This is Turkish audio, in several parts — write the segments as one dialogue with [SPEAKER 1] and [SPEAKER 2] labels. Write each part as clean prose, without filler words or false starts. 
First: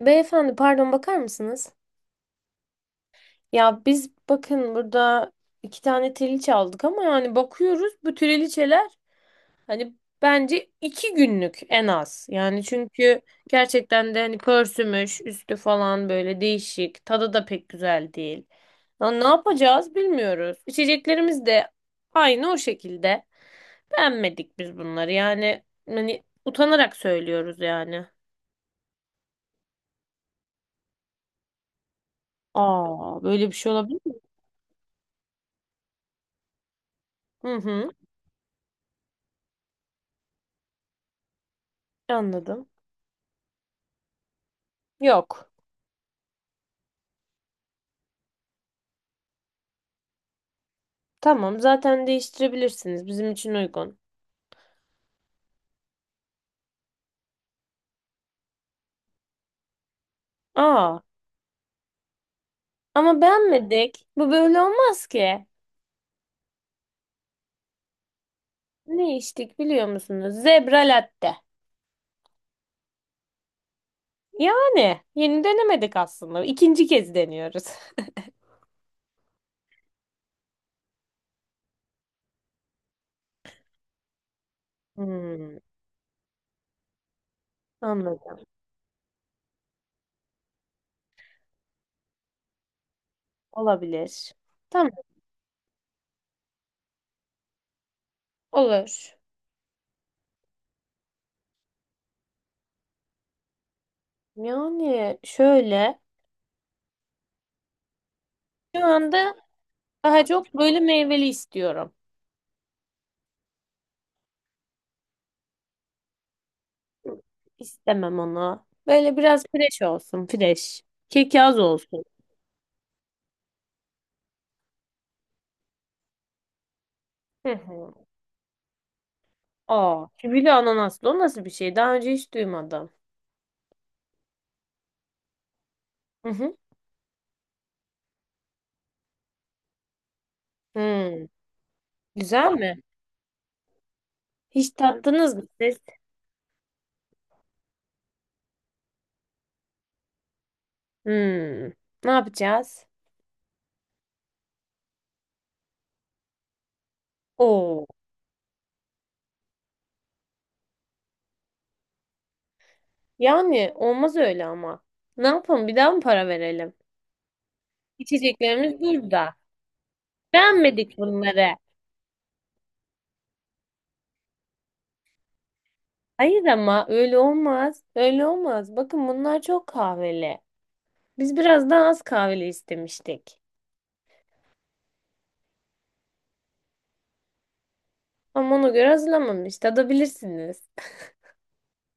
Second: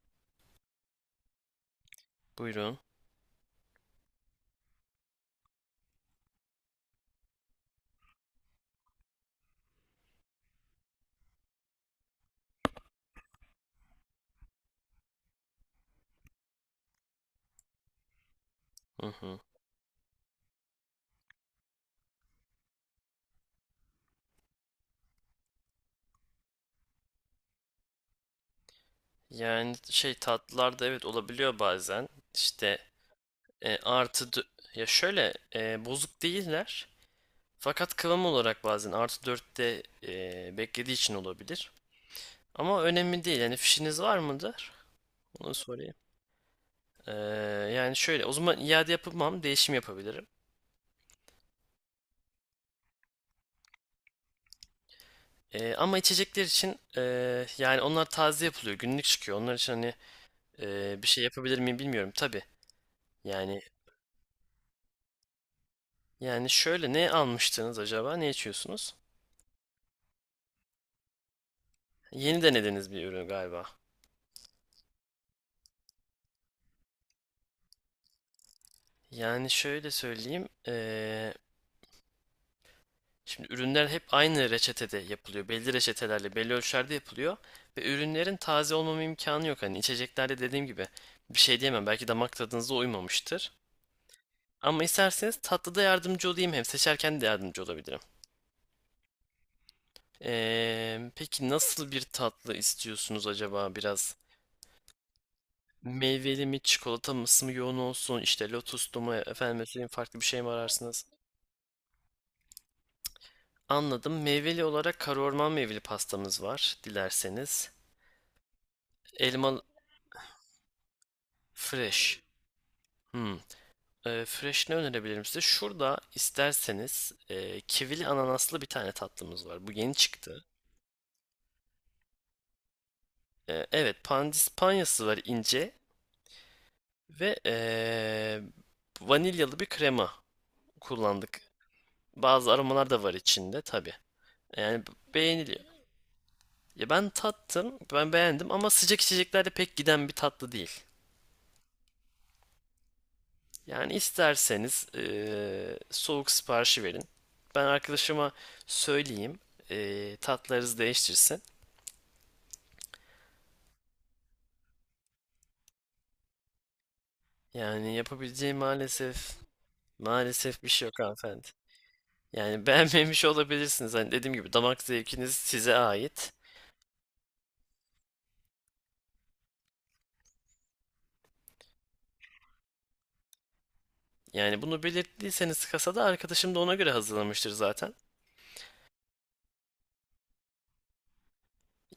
[SPEAKER 1] Beyefendi pardon bakar mısınız?
[SPEAKER 2] Buyurun.
[SPEAKER 1] Ya biz bakın burada iki tane triliçe aldık ama bakıyoruz bu triliçeler hani bence iki günlük en az. Yani çünkü gerçekten de pörsümüş üstü falan, böyle değişik, tadı da pek güzel değil.
[SPEAKER 2] Hı
[SPEAKER 1] Ya ne
[SPEAKER 2] hı.
[SPEAKER 1] yapacağız bilmiyoruz. İçeceklerimiz de aynı o şekilde. Beğenmedik biz bunları, utanarak söylüyoruz.
[SPEAKER 2] Yani tatlılarda evet olabiliyor bazen. İşte
[SPEAKER 1] Aa, böyle bir şey
[SPEAKER 2] e,
[SPEAKER 1] olabilir mi?
[SPEAKER 2] artı dö- ya şöyle e, bozuk değiller.
[SPEAKER 1] Hı hı,
[SPEAKER 2] Fakat kıvam olarak bazen artı dörtte beklediği için olabilir.
[SPEAKER 1] anladım.
[SPEAKER 2] Ama önemli değil. Yani fişiniz var mıdır?
[SPEAKER 1] Yok.
[SPEAKER 2] Onu sorayım. E, Yani şöyle o zaman iade yapamam. Değişim yapabilirim.
[SPEAKER 1] Tamam, zaten değiştirebilirsiniz. Bizim için uygun.
[SPEAKER 2] Ama içecekler için yani onlar taze yapılıyor. Günlük çıkıyor. Onlar için
[SPEAKER 1] Aa,
[SPEAKER 2] bir şey yapabilir miyim bilmiyorum. Tabii.
[SPEAKER 1] ama
[SPEAKER 2] Yani
[SPEAKER 1] beğenmedik. Bu böyle olmaz ki.
[SPEAKER 2] Yani şöyle ne almıştınız acaba? Ne içiyorsunuz?
[SPEAKER 1] Ne içtik biliyor musunuz? Zebra latte.
[SPEAKER 2] Yeni denediğiniz bir ürün galiba.
[SPEAKER 1] Yani yeni denemedik aslında. İkinci kez deniyoruz.
[SPEAKER 2] Yani şöyle söyleyeyim. Şimdi ürünler hep aynı reçetede yapılıyor.
[SPEAKER 1] Hmm,
[SPEAKER 2] Belli reçetelerle, belli ölçülerde yapılıyor. Ve ürünlerin
[SPEAKER 1] anladım.
[SPEAKER 2] taze olmama imkanı yok. Hani içeceklerde dediğim gibi bir şey diyemem. Belki damak tadınıza uymamıştır.
[SPEAKER 1] Olabilir.
[SPEAKER 2] Ama
[SPEAKER 1] Tamam,
[SPEAKER 2] isterseniz tatlıda yardımcı olayım. Hem seçerken de yardımcı olabilirim.
[SPEAKER 1] olur.
[SPEAKER 2] Peki nasıl bir tatlı istiyorsunuz acaba biraz?
[SPEAKER 1] Yani şöyle,
[SPEAKER 2] Meyveli mi, çikolata mısı mı yoğun olsun, işte
[SPEAKER 1] şu
[SPEAKER 2] lotuslu mu,
[SPEAKER 1] anda
[SPEAKER 2] efendim söyleyeyim farklı bir
[SPEAKER 1] daha
[SPEAKER 2] şey mi
[SPEAKER 1] çok böyle
[SPEAKER 2] ararsınız?
[SPEAKER 1] meyveli istiyorum.
[SPEAKER 2] Anladım. Meyveli olarak kara orman meyveli pastamız var, dilerseniz.
[SPEAKER 1] İstemem onu. Böyle biraz
[SPEAKER 2] Elmalı
[SPEAKER 1] fresh olsun, fresh. Kek az olsun.
[SPEAKER 2] fresh. Hmm. Fresh ne önerebilirim size? Şurada isterseniz
[SPEAKER 1] Hı hı.
[SPEAKER 2] kivili ananaslı bir tane tatlımız var. Bu yeni
[SPEAKER 1] Aa,
[SPEAKER 2] çıktı.
[SPEAKER 1] kivili ananaslı o nasıl bir şey? Daha önce hiç duymadım.
[SPEAKER 2] Evet, pandispanyası var ince
[SPEAKER 1] Hı hı.
[SPEAKER 2] ve vanilyalı bir krema
[SPEAKER 1] Hmm.
[SPEAKER 2] kullandık.
[SPEAKER 1] Güzel
[SPEAKER 2] Bazı
[SPEAKER 1] mi?
[SPEAKER 2] aromalar da var içinde tabii.
[SPEAKER 1] Hiç
[SPEAKER 2] Yani
[SPEAKER 1] tattınız mı
[SPEAKER 2] beğeniliyor.
[SPEAKER 1] siz?
[SPEAKER 2] Ya ben tattım, ben beğendim ama sıcak içeceklerde pek giden bir tatlı değil.
[SPEAKER 1] Hmm. Ne yapacağız?
[SPEAKER 2] Yani isterseniz soğuk siparişi verin. Ben
[SPEAKER 1] Oo.
[SPEAKER 2] arkadaşıma söyleyeyim, tatlarınızı değiştirsin.
[SPEAKER 1] Yani olmaz öyle ama. Ne yapalım? Bir daha mı para verelim?
[SPEAKER 2] Yani yapabileceğim
[SPEAKER 1] İçeceklerimiz burada.
[SPEAKER 2] maalesef bir şey
[SPEAKER 1] Beğenmedik
[SPEAKER 2] yok hanımefendi.
[SPEAKER 1] bunları.
[SPEAKER 2] Yani beğenmemiş olabilirsiniz. Hani dediğim gibi damak zevkiniz size ait.
[SPEAKER 1] Hayır ama öyle olmaz. Öyle olmaz. Bakın bunlar çok kahveli. Biz biraz daha az kahveli istemiştik.
[SPEAKER 2] Yani bunu belirttiyseniz kasada arkadaşım da ona göre hazırlamıştır zaten.
[SPEAKER 1] Ama ona göre hazırlamamış. Tadabilirsiniz.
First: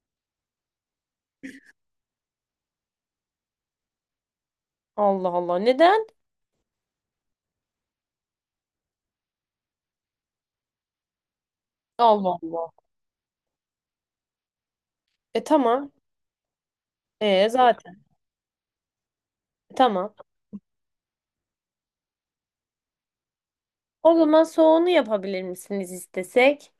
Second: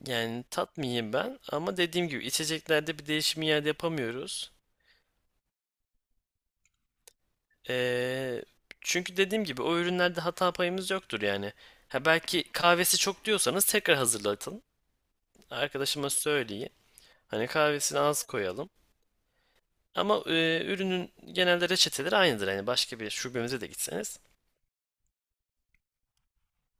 [SPEAKER 2] Yani tatmayayım ben ama dediğim gibi içeceklerde bir değişim iade yapamıyoruz.
[SPEAKER 1] Allah Allah. Neden?
[SPEAKER 2] Ee, Çünkü dediğim gibi o ürünlerde hata payımız yoktur yani. Ha
[SPEAKER 1] Allah
[SPEAKER 2] belki
[SPEAKER 1] Allah.
[SPEAKER 2] kahvesi çok diyorsanız tekrar hazırlatın.
[SPEAKER 1] E tamam.
[SPEAKER 2] Arkadaşıma söyleyin. Hani
[SPEAKER 1] E zaten.
[SPEAKER 2] kahvesini az koyalım.
[SPEAKER 1] Tamam.
[SPEAKER 2] Ama ürünün genelde reçeteleri aynıdır. Hani başka bir şubemize de
[SPEAKER 1] O
[SPEAKER 2] gitseniz.
[SPEAKER 1] zaman soğunu yapabilir misiniz istesek?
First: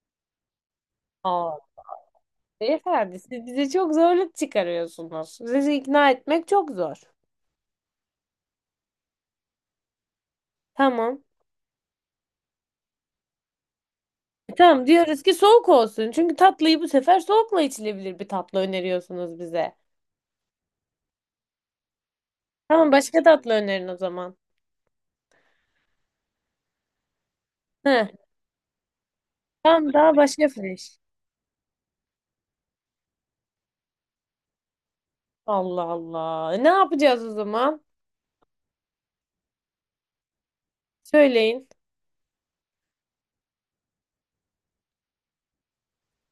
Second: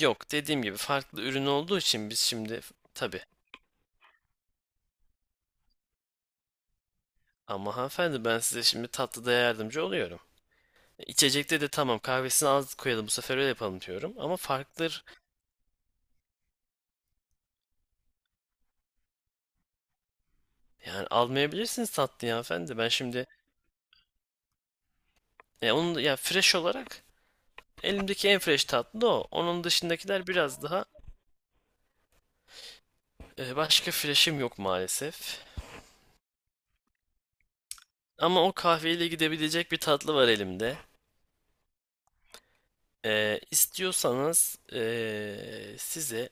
[SPEAKER 2] Yok dediğim gibi farklı ürün
[SPEAKER 1] Aa,
[SPEAKER 2] olduğu için biz şimdi
[SPEAKER 1] beyefendi
[SPEAKER 2] tabii.
[SPEAKER 1] siz bize çok zorluk çıkarıyorsunuz. Sizi ikna etmek çok zor.
[SPEAKER 2] Ama hanımefendi ben size şimdi tatlıda yardımcı oluyorum.
[SPEAKER 1] Tamam.
[SPEAKER 2] İçecekte de tamam kahvesini az koyalım bu sefer öyle yapalım diyorum. Ama
[SPEAKER 1] E, tamam
[SPEAKER 2] farklıdır.
[SPEAKER 1] diyoruz ki soğuk olsun. Çünkü tatlıyı bu sefer soğukla içilebilir bir tatlı öneriyorsunuz bize.
[SPEAKER 2] Yani almayabilirsiniz tatlıyı hanımefendi. Ben
[SPEAKER 1] Tamam, başka
[SPEAKER 2] şimdi
[SPEAKER 1] tatlı önerin o zaman.
[SPEAKER 2] E, onun ya fresh olarak
[SPEAKER 1] Heh,
[SPEAKER 2] elimdeki en fresh tatlı o. Onun
[SPEAKER 1] tamam, daha
[SPEAKER 2] dışındakiler
[SPEAKER 1] başka
[SPEAKER 2] biraz daha
[SPEAKER 1] fresh.
[SPEAKER 2] başka fresh'im yok maalesef.
[SPEAKER 1] Allah Allah. E, ne yapacağız o zaman?
[SPEAKER 2] Ama o kahveyle gidebilecek bir tatlı var elimde.
[SPEAKER 1] Söyleyin.
[SPEAKER 2] İstiyorsanız size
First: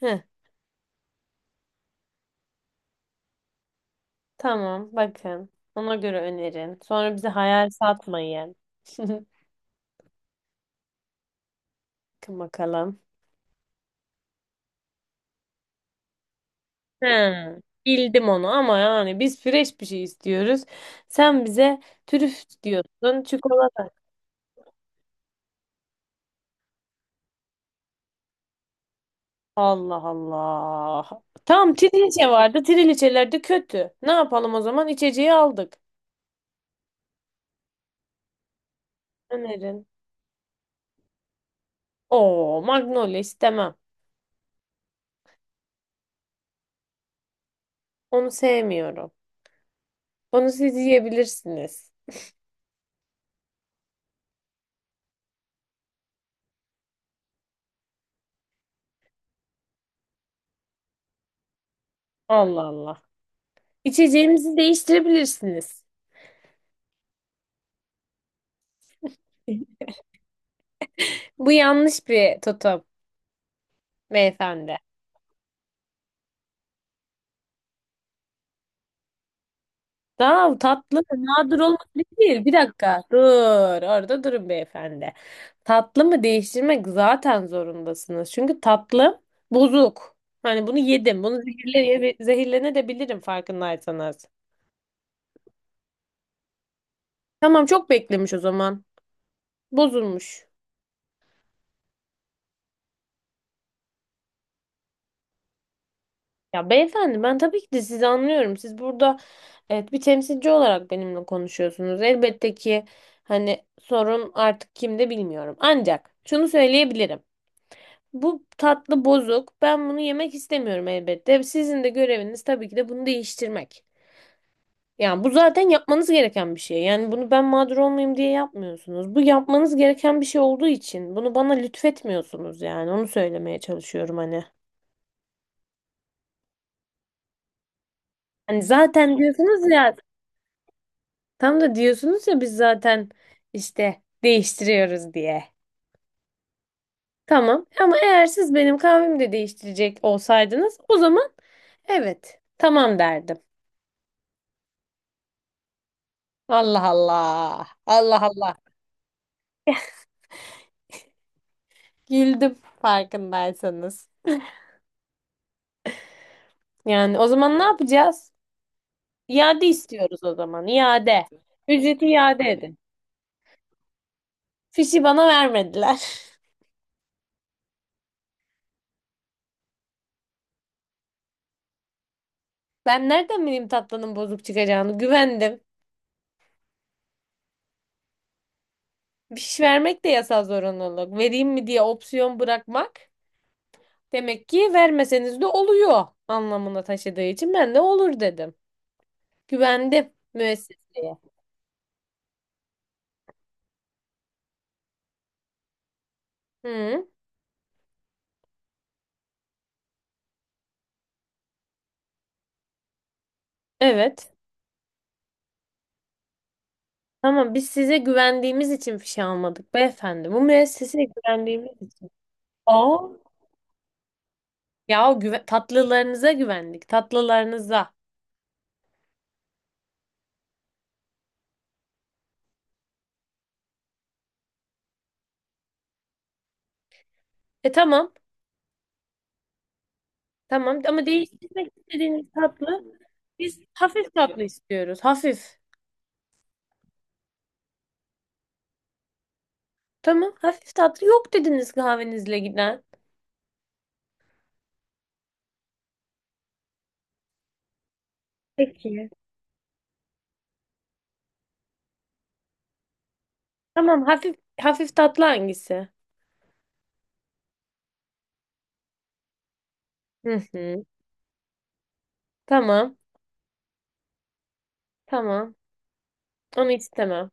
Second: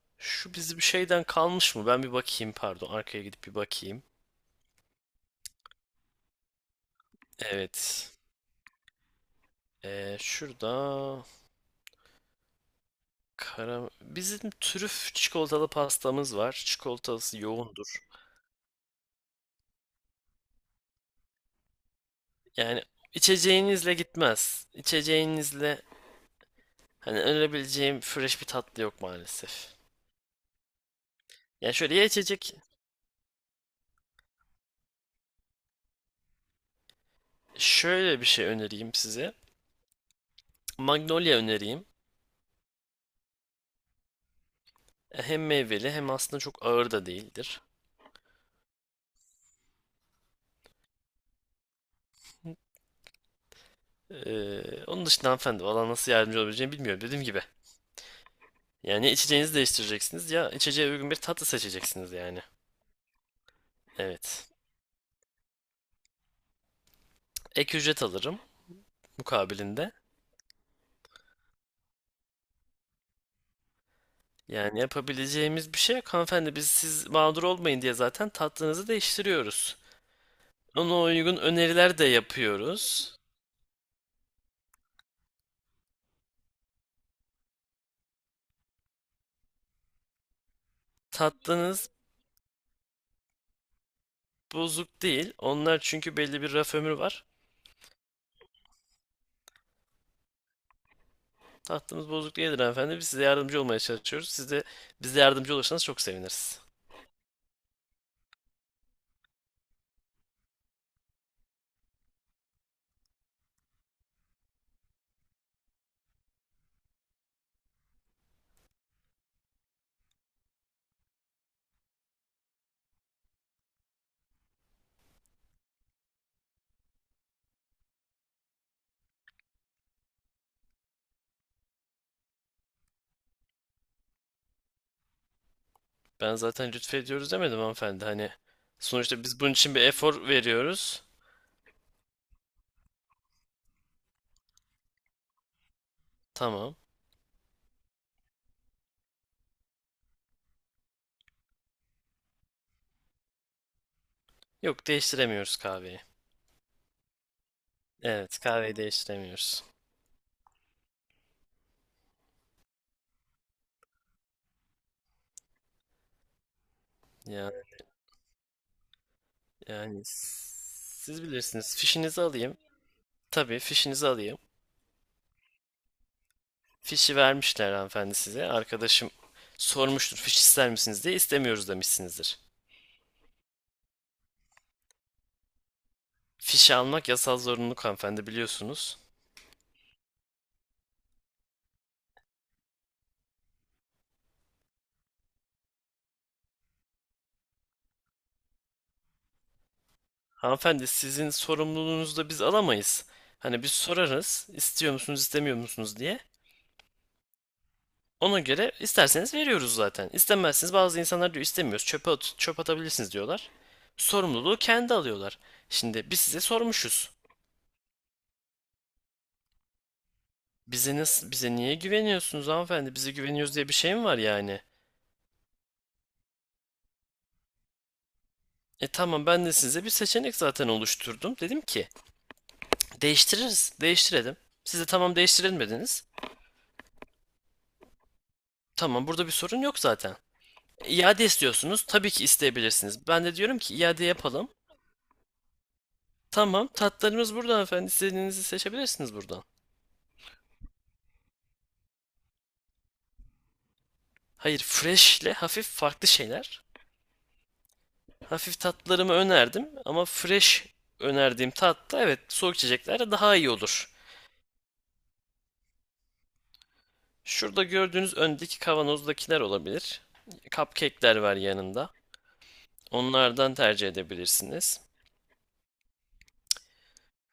[SPEAKER 1] Heh,
[SPEAKER 2] şu bizim şeyden kalmış mı? Ben bir bakayım pardon arkaya gidip bir bakayım.
[SPEAKER 1] tamam, bakın. Ona göre önerin. Sonra bize hayal
[SPEAKER 2] Evet.
[SPEAKER 1] satmayın.
[SPEAKER 2] Şurada
[SPEAKER 1] Bakın bakalım.
[SPEAKER 2] kara... Bizim trüf çikolatalı pastamız var.
[SPEAKER 1] He,
[SPEAKER 2] Çikolatası yoğundur.
[SPEAKER 1] bildim onu ama yani biz fresh bir şey istiyoruz. Sen bize trüf
[SPEAKER 2] Yani
[SPEAKER 1] diyorsun, çikolata.
[SPEAKER 2] içeceğinizle gitmez. İçeceğinizle hani önerebileceğim fresh bir tatlı yok maalesef.
[SPEAKER 1] Allah Allah. Tamam,
[SPEAKER 2] Yani şöyle ya
[SPEAKER 1] triliçe
[SPEAKER 2] içecek
[SPEAKER 1] vardı. Triliçeler de kötü. Ne yapalım o zaman? İçeceği aldık.
[SPEAKER 2] Şöyle bir şey önereyim size.
[SPEAKER 1] Önerin.
[SPEAKER 2] Magnolia önereyim.
[SPEAKER 1] Oo, Magnolia istemem.
[SPEAKER 2] Hem meyveli hem aslında çok ağır da değildir.
[SPEAKER 1] Onu sevmiyorum. Onu siz yiyebilirsiniz.
[SPEAKER 2] Onun dışında hanımefendi valla nasıl yardımcı olabileceğimi bilmiyorum dediğim gibi. Yani içeceğinizi değiştireceksiniz ya içeceğe uygun bir tatlı seçeceksiniz yani.
[SPEAKER 1] Allah Allah.
[SPEAKER 2] Evet.
[SPEAKER 1] İçeceğimizi değiştirebilirsiniz.
[SPEAKER 2] Ek ücret alırım mukabilinde.
[SPEAKER 1] Bu yanlış bir tutum, beyefendi.
[SPEAKER 2] Yani yapabileceğimiz bir şey yok hanımefendi. Biz siz mağdur olmayın diye zaten tatlınızı değiştiriyoruz.
[SPEAKER 1] Tamam,
[SPEAKER 2] Ona
[SPEAKER 1] tatlı
[SPEAKER 2] uygun
[SPEAKER 1] nadir olmak
[SPEAKER 2] öneriler de
[SPEAKER 1] değil. Bir dakika dur,
[SPEAKER 2] yapıyoruz.
[SPEAKER 1] orada durun beyefendi. Tatlı mı değiştirmek zaten zorundasınız. Çünkü tatlı bozuk. Hani bunu yedim. Bunu
[SPEAKER 2] Tatlınız
[SPEAKER 1] zehirlenebilirim farkındaysanız.
[SPEAKER 2] bozuk değil. Onlar çünkü belli bir raf ömrü var.
[SPEAKER 1] Tamam, çok beklemiş o zaman. Bozulmuş.
[SPEAKER 2] Tatlımız bozuk değildir hanımefendi. Biz size yardımcı olmaya çalışıyoruz. Siz de bize yardımcı olursanız çok seviniriz.
[SPEAKER 1] Ya beyefendi, ben tabii ki de sizi anlıyorum. Siz burada, evet, bir temsilci olarak benimle konuşuyorsunuz. Elbette ki hani sorun artık kimde bilmiyorum. Ancak şunu söyleyebilirim. Bu tatlı bozuk. Ben bunu yemek istemiyorum elbette. Sizin de göreviniz tabii ki de bunu değiştirmek. Yani bu zaten yapmanız gereken bir şey. Yani bunu ben mağdur olmayayım diye yapmıyorsunuz. Bu yapmanız gereken bir şey olduğu için bunu bana lütfetmiyorsunuz yani. Onu söylemeye çalışıyorum hani.
[SPEAKER 2] Ben zaten lütfediyoruz demedim hanımefendi. Hani
[SPEAKER 1] Hani zaten
[SPEAKER 2] sonuçta biz bunun
[SPEAKER 1] diyorsunuz
[SPEAKER 2] için bir
[SPEAKER 1] ya,
[SPEAKER 2] efor veriyoruz.
[SPEAKER 1] tam da diyorsunuz ya, biz zaten işte değiştiriyoruz diye.
[SPEAKER 2] Tamam.
[SPEAKER 1] Tamam ama eğer siz benim kahvemi de değiştirecek olsaydınız, o zaman evet, tamam derdim.
[SPEAKER 2] Yok değiştiremiyoruz kahveyi.
[SPEAKER 1] Allah Allah. Allah
[SPEAKER 2] Evet
[SPEAKER 1] Allah.
[SPEAKER 2] kahveyi değiştiremiyoruz.
[SPEAKER 1] Güldüm farkındaysanız. Yani o
[SPEAKER 2] Ya,
[SPEAKER 1] zaman ne yapacağız? İade
[SPEAKER 2] yani
[SPEAKER 1] istiyoruz o zaman.
[SPEAKER 2] siz
[SPEAKER 1] İade.
[SPEAKER 2] bilirsiniz.
[SPEAKER 1] Ücreti
[SPEAKER 2] Fişinizi
[SPEAKER 1] iade
[SPEAKER 2] alayım.
[SPEAKER 1] edin.
[SPEAKER 2] Tabii fişinizi alayım.
[SPEAKER 1] Fişi bana vermediler.
[SPEAKER 2] Fişi vermişler hanımefendi size. Arkadaşım sormuştur fiş ister misiniz diye istemiyoruz demişsinizdir.
[SPEAKER 1] Ben nereden bileyim tatlının bozuk çıkacağını? Güvendim.
[SPEAKER 2] Fişe almak yasal zorunluluk hanımefendi biliyorsunuz.
[SPEAKER 1] Fiş vermek de yasal zorunluluk. Vereyim mi diye opsiyon bırakmak demek ki vermeseniz de oluyor anlamına taşıdığı için ben de olur dedim. Güvendim
[SPEAKER 2] Hanımefendi
[SPEAKER 1] müesseseye.
[SPEAKER 2] sizin sorumluluğunuzu da biz alamayız. Hani biz sorarız istiyor musunuz istemiyor musunuz diye.
[SPEAKER 1] Hı,
[SPEAKER 2] Ona göre isterseniz veriyoruz zaten. İstemezsiniz bazı insanlar diyor istemiyoruz çöpe at, çöp atabilirsiniz diyorlar.
[SPEAKER 1] evet.
[SPEAKER 2] Sorumluluğu kendi alıyorlar. Şimdi biz size sormuşuz.
[SPEAKER 1] Ama biz size güvendiğimiz için fişe almadık beyefendi. Bu müesseseye
[SPEAKER 2] Bize
[SPEAKER 1] güvendiğimiz
[SPEAKER 2] niye
[SPEAKER 1] için.
[SPEAKER 2] güveniyorsunuz hanımefendi?
[SPEAKER 1] Aa.
[SPEAKER 2] Bize güveniyoruz diye bir şey mi var yani?
[SPEAKER 1] Ya o tatlılarınıza güvendik. Tatlılarınıza.
[SPEAKER 2] E tamam ben de size bir seçenek zaten oluşturdum. Dedim ki değiştirelim. Siz de tamam değiştirelim dediniz.
[SPEAKER 1] E tamam.
[SPEAKER 2] Tamam, burada bir sorun yok zaten.
[SPEAKER 1] Tamam ama
[SPEAKER 2] İade
[SPEAKER 1] değiştirmek
[SPEAKER 2] istiyorsunuz. Tabii ki
[SPEAKER 1] istediğiniz tatlı.
[SPEAKER 2] isteyebilirsiniz. Ben de diyorum
[SPEAKER 1] Biz
[SPEAKER 2] ki iade
[SPEAKER 1] hafif tatlı
[SPEAKER 2] yapalım.
[SPEAKER 1] istiyoruz. Hafif.
[SPEAKER 2] Tamam, tatlarımız burada efendim. İstediğinizi seçebilirsiniz buradan.
[SPEAKER 1] Tamam. Hafif tatlı yok dediniz kahvenizle giden.
[SPEAKER 2] Hayır, fresh ile hafif farklı şeyler. Hafif
[SPEAKER 1] Peki.
[SPEAKER 2] tatlarımı önerdim ama fresh önerdiğim tatta evet soğuk içeceklerde daha iyi olur.
[SPEAKER 1] Tamam. Hafif hafif tatlı hangisi?
[SPEAKER 2] Şurada gördüğünüz öndeki kavanozdakiler olabilir.
[SPEAKER 1] Hı hı.
[SPEAKER 2] Cupcake'ler var yanında.
[SPEAKER 1] Tamam.
[SPEAKER 2] Onlardan tercih edebilirsiniz.
[SPEAKER 1] Tamam. Onu istemem.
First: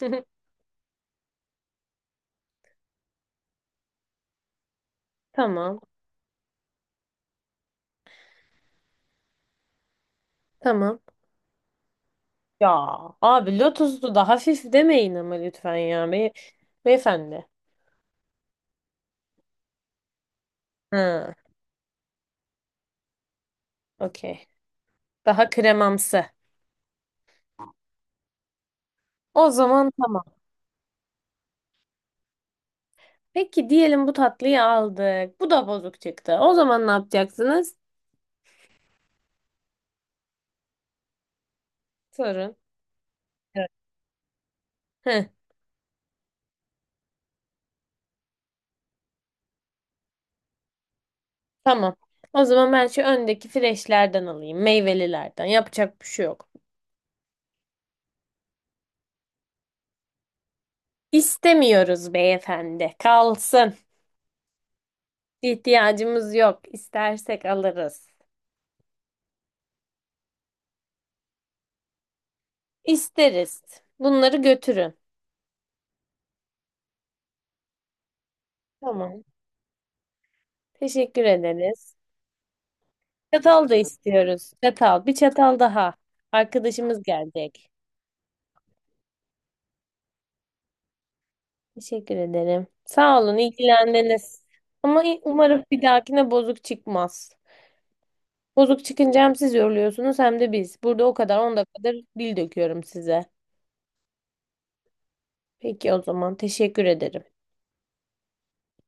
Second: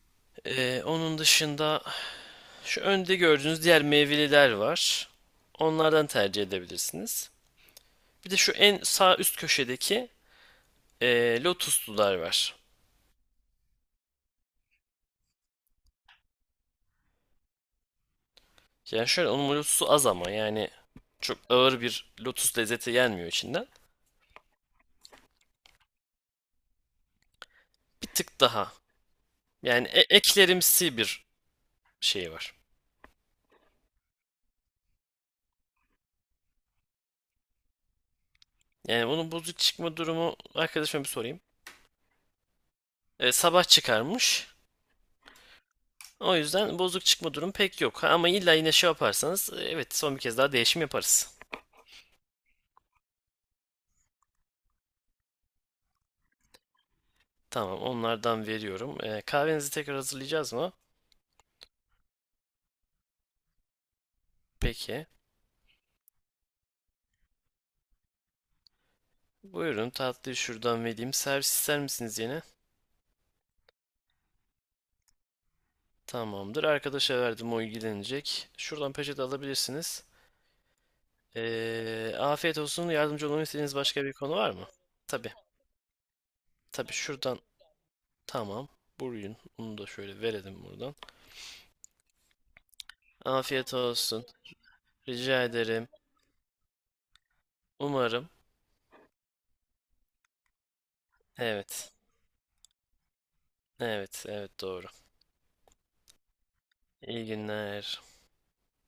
[SPEAKER 2] Onun dışında Şu önde gördüğünüz diğer meyveliler var.
[SPEAKER 1] Tamam.
[SPEAKER 2] Onlardan tercih edebilirsiniz. Bir de şu en sağ üst köşedeki
[SPEAKER 1] Tamam.
[SPEAKER 2] lotuslular var.
[SPEAKER 1] Ya abi, Lotus'u da hafif demeyin ama lütfen ya. Beyefendi.
[SPEAKER 2] Yani şöyle onun lotusu az ama yani
[SPEAKER 1] Ha,
[SPEAKER 2] çok ağır bir lotus lezzeti gelmiyor içinden.
[SPEAKER 1] okey. Daha kremamsı.
[SPEAKER 2] Bir tık daha.
[SPEAKER 1] O
[SPEAKER 2] Yani
[SPEAKER 1] zaman tamam.
[SPEAKER 2] eklerimsi bir şey var.
[SPEAKER 1] Peki diyelim bu tatlıyı aldık. Bu da bozuk çıktı. O zaman ne yapacaksınız?
[SPEAKER 2] Yani bunun bozuk çıkma durumu arkadaşıma bir sorayım.
[SPEAKER 1] Sorun.
[SPEAKER 2] Sabah
[SPEAKER 1] Evet.
[SPEAKER 2] çıkarmış.
[SPEAKER 1] Heh,
[SPEAKER 2] O yüzden bozuk çıkma durumu pek yok. Ha, ama illa yine şey yaparsanız evet son bir kez daha değişim yaparız.
[SPEAKER 1] tamam. O zaman ben şu öndeki freşlerden alayım. Meyvelilerden. Yapacak bir şey yok.
[SPEAKER 2] Tamam, onlardan veriyorum. Kahvenizi tekrar hazırlayacağız mı?
[SPEAKER 1] İstemiyoruz beyefendi. Kalsın.
[SPEAKER 2] Peki.
[SPEAKER 1] İhtiyacımız yok. İstersek alırız.
[SPEAKER 2] Buyurun, tatlıyı şuradan vereyim. Servis ister misiniz yine?
[SPEAKER 1] İsteriz. Bunları götürün.
[SPEAKER 2] Tamamdır. Arkadaşa verdim, o ilgilenecek. Şuradan
[SPEAKER 1] Tamam.
[SPEAKER 2] peçete alabilirsiniz.
[SPEAKER 1] Teşekkür ederiz.
[SPEAKER 2] Afiyet olsun. Yardımcı olmamı
[SPEAKER 1] Çatal da
[SPEAKER 2] istediğiniz başka bir konu var
[SPEAKER 1] istiyoruz.
[SPEAKER 2] mı?
[SPEAKER 1] Çatal. Bir
[SPEAKER 2] Tabii.
[SPEAKER 1] çatal daha.
[SPEAKER 2] Tabii
[SPEAKER 1] Arkadaşımız
[SPEAKER 2] şuradan.
[SPEAKER 1] gelecek.
[SPEAKER 2] Tamam. Buyurun. Onu da şöyle verelim buradan.
[SPEAKER 1] Teşekkür ederim. Sağ olun,
[SPEAKER 2] Afiyet olsun.
[SPEAKER 1] ilgilendiniz. Ama
[SPEAKER 2] Rica
[SPEAKER 1] umarım bir
[SPEAKER 2] ederim.
[SPEAKER 1] dahakine bozuk çıkmaz.
[SPEAKER 2] Umarım.
[SPEAKER 1] Bozuk çıkınca hem siz yoruluyorsunuz hem de biz. Burada o kadar 10
[SPEAKER 2] Evet.
[SPEAKER 1] dakikadır dil döküyorum size.
[SPEAKER 2] Evet. Evet doğru.
[SPEAKER 1] Peki o zaman teşekkür ederim.
[SPEAKER 2] İyi günler.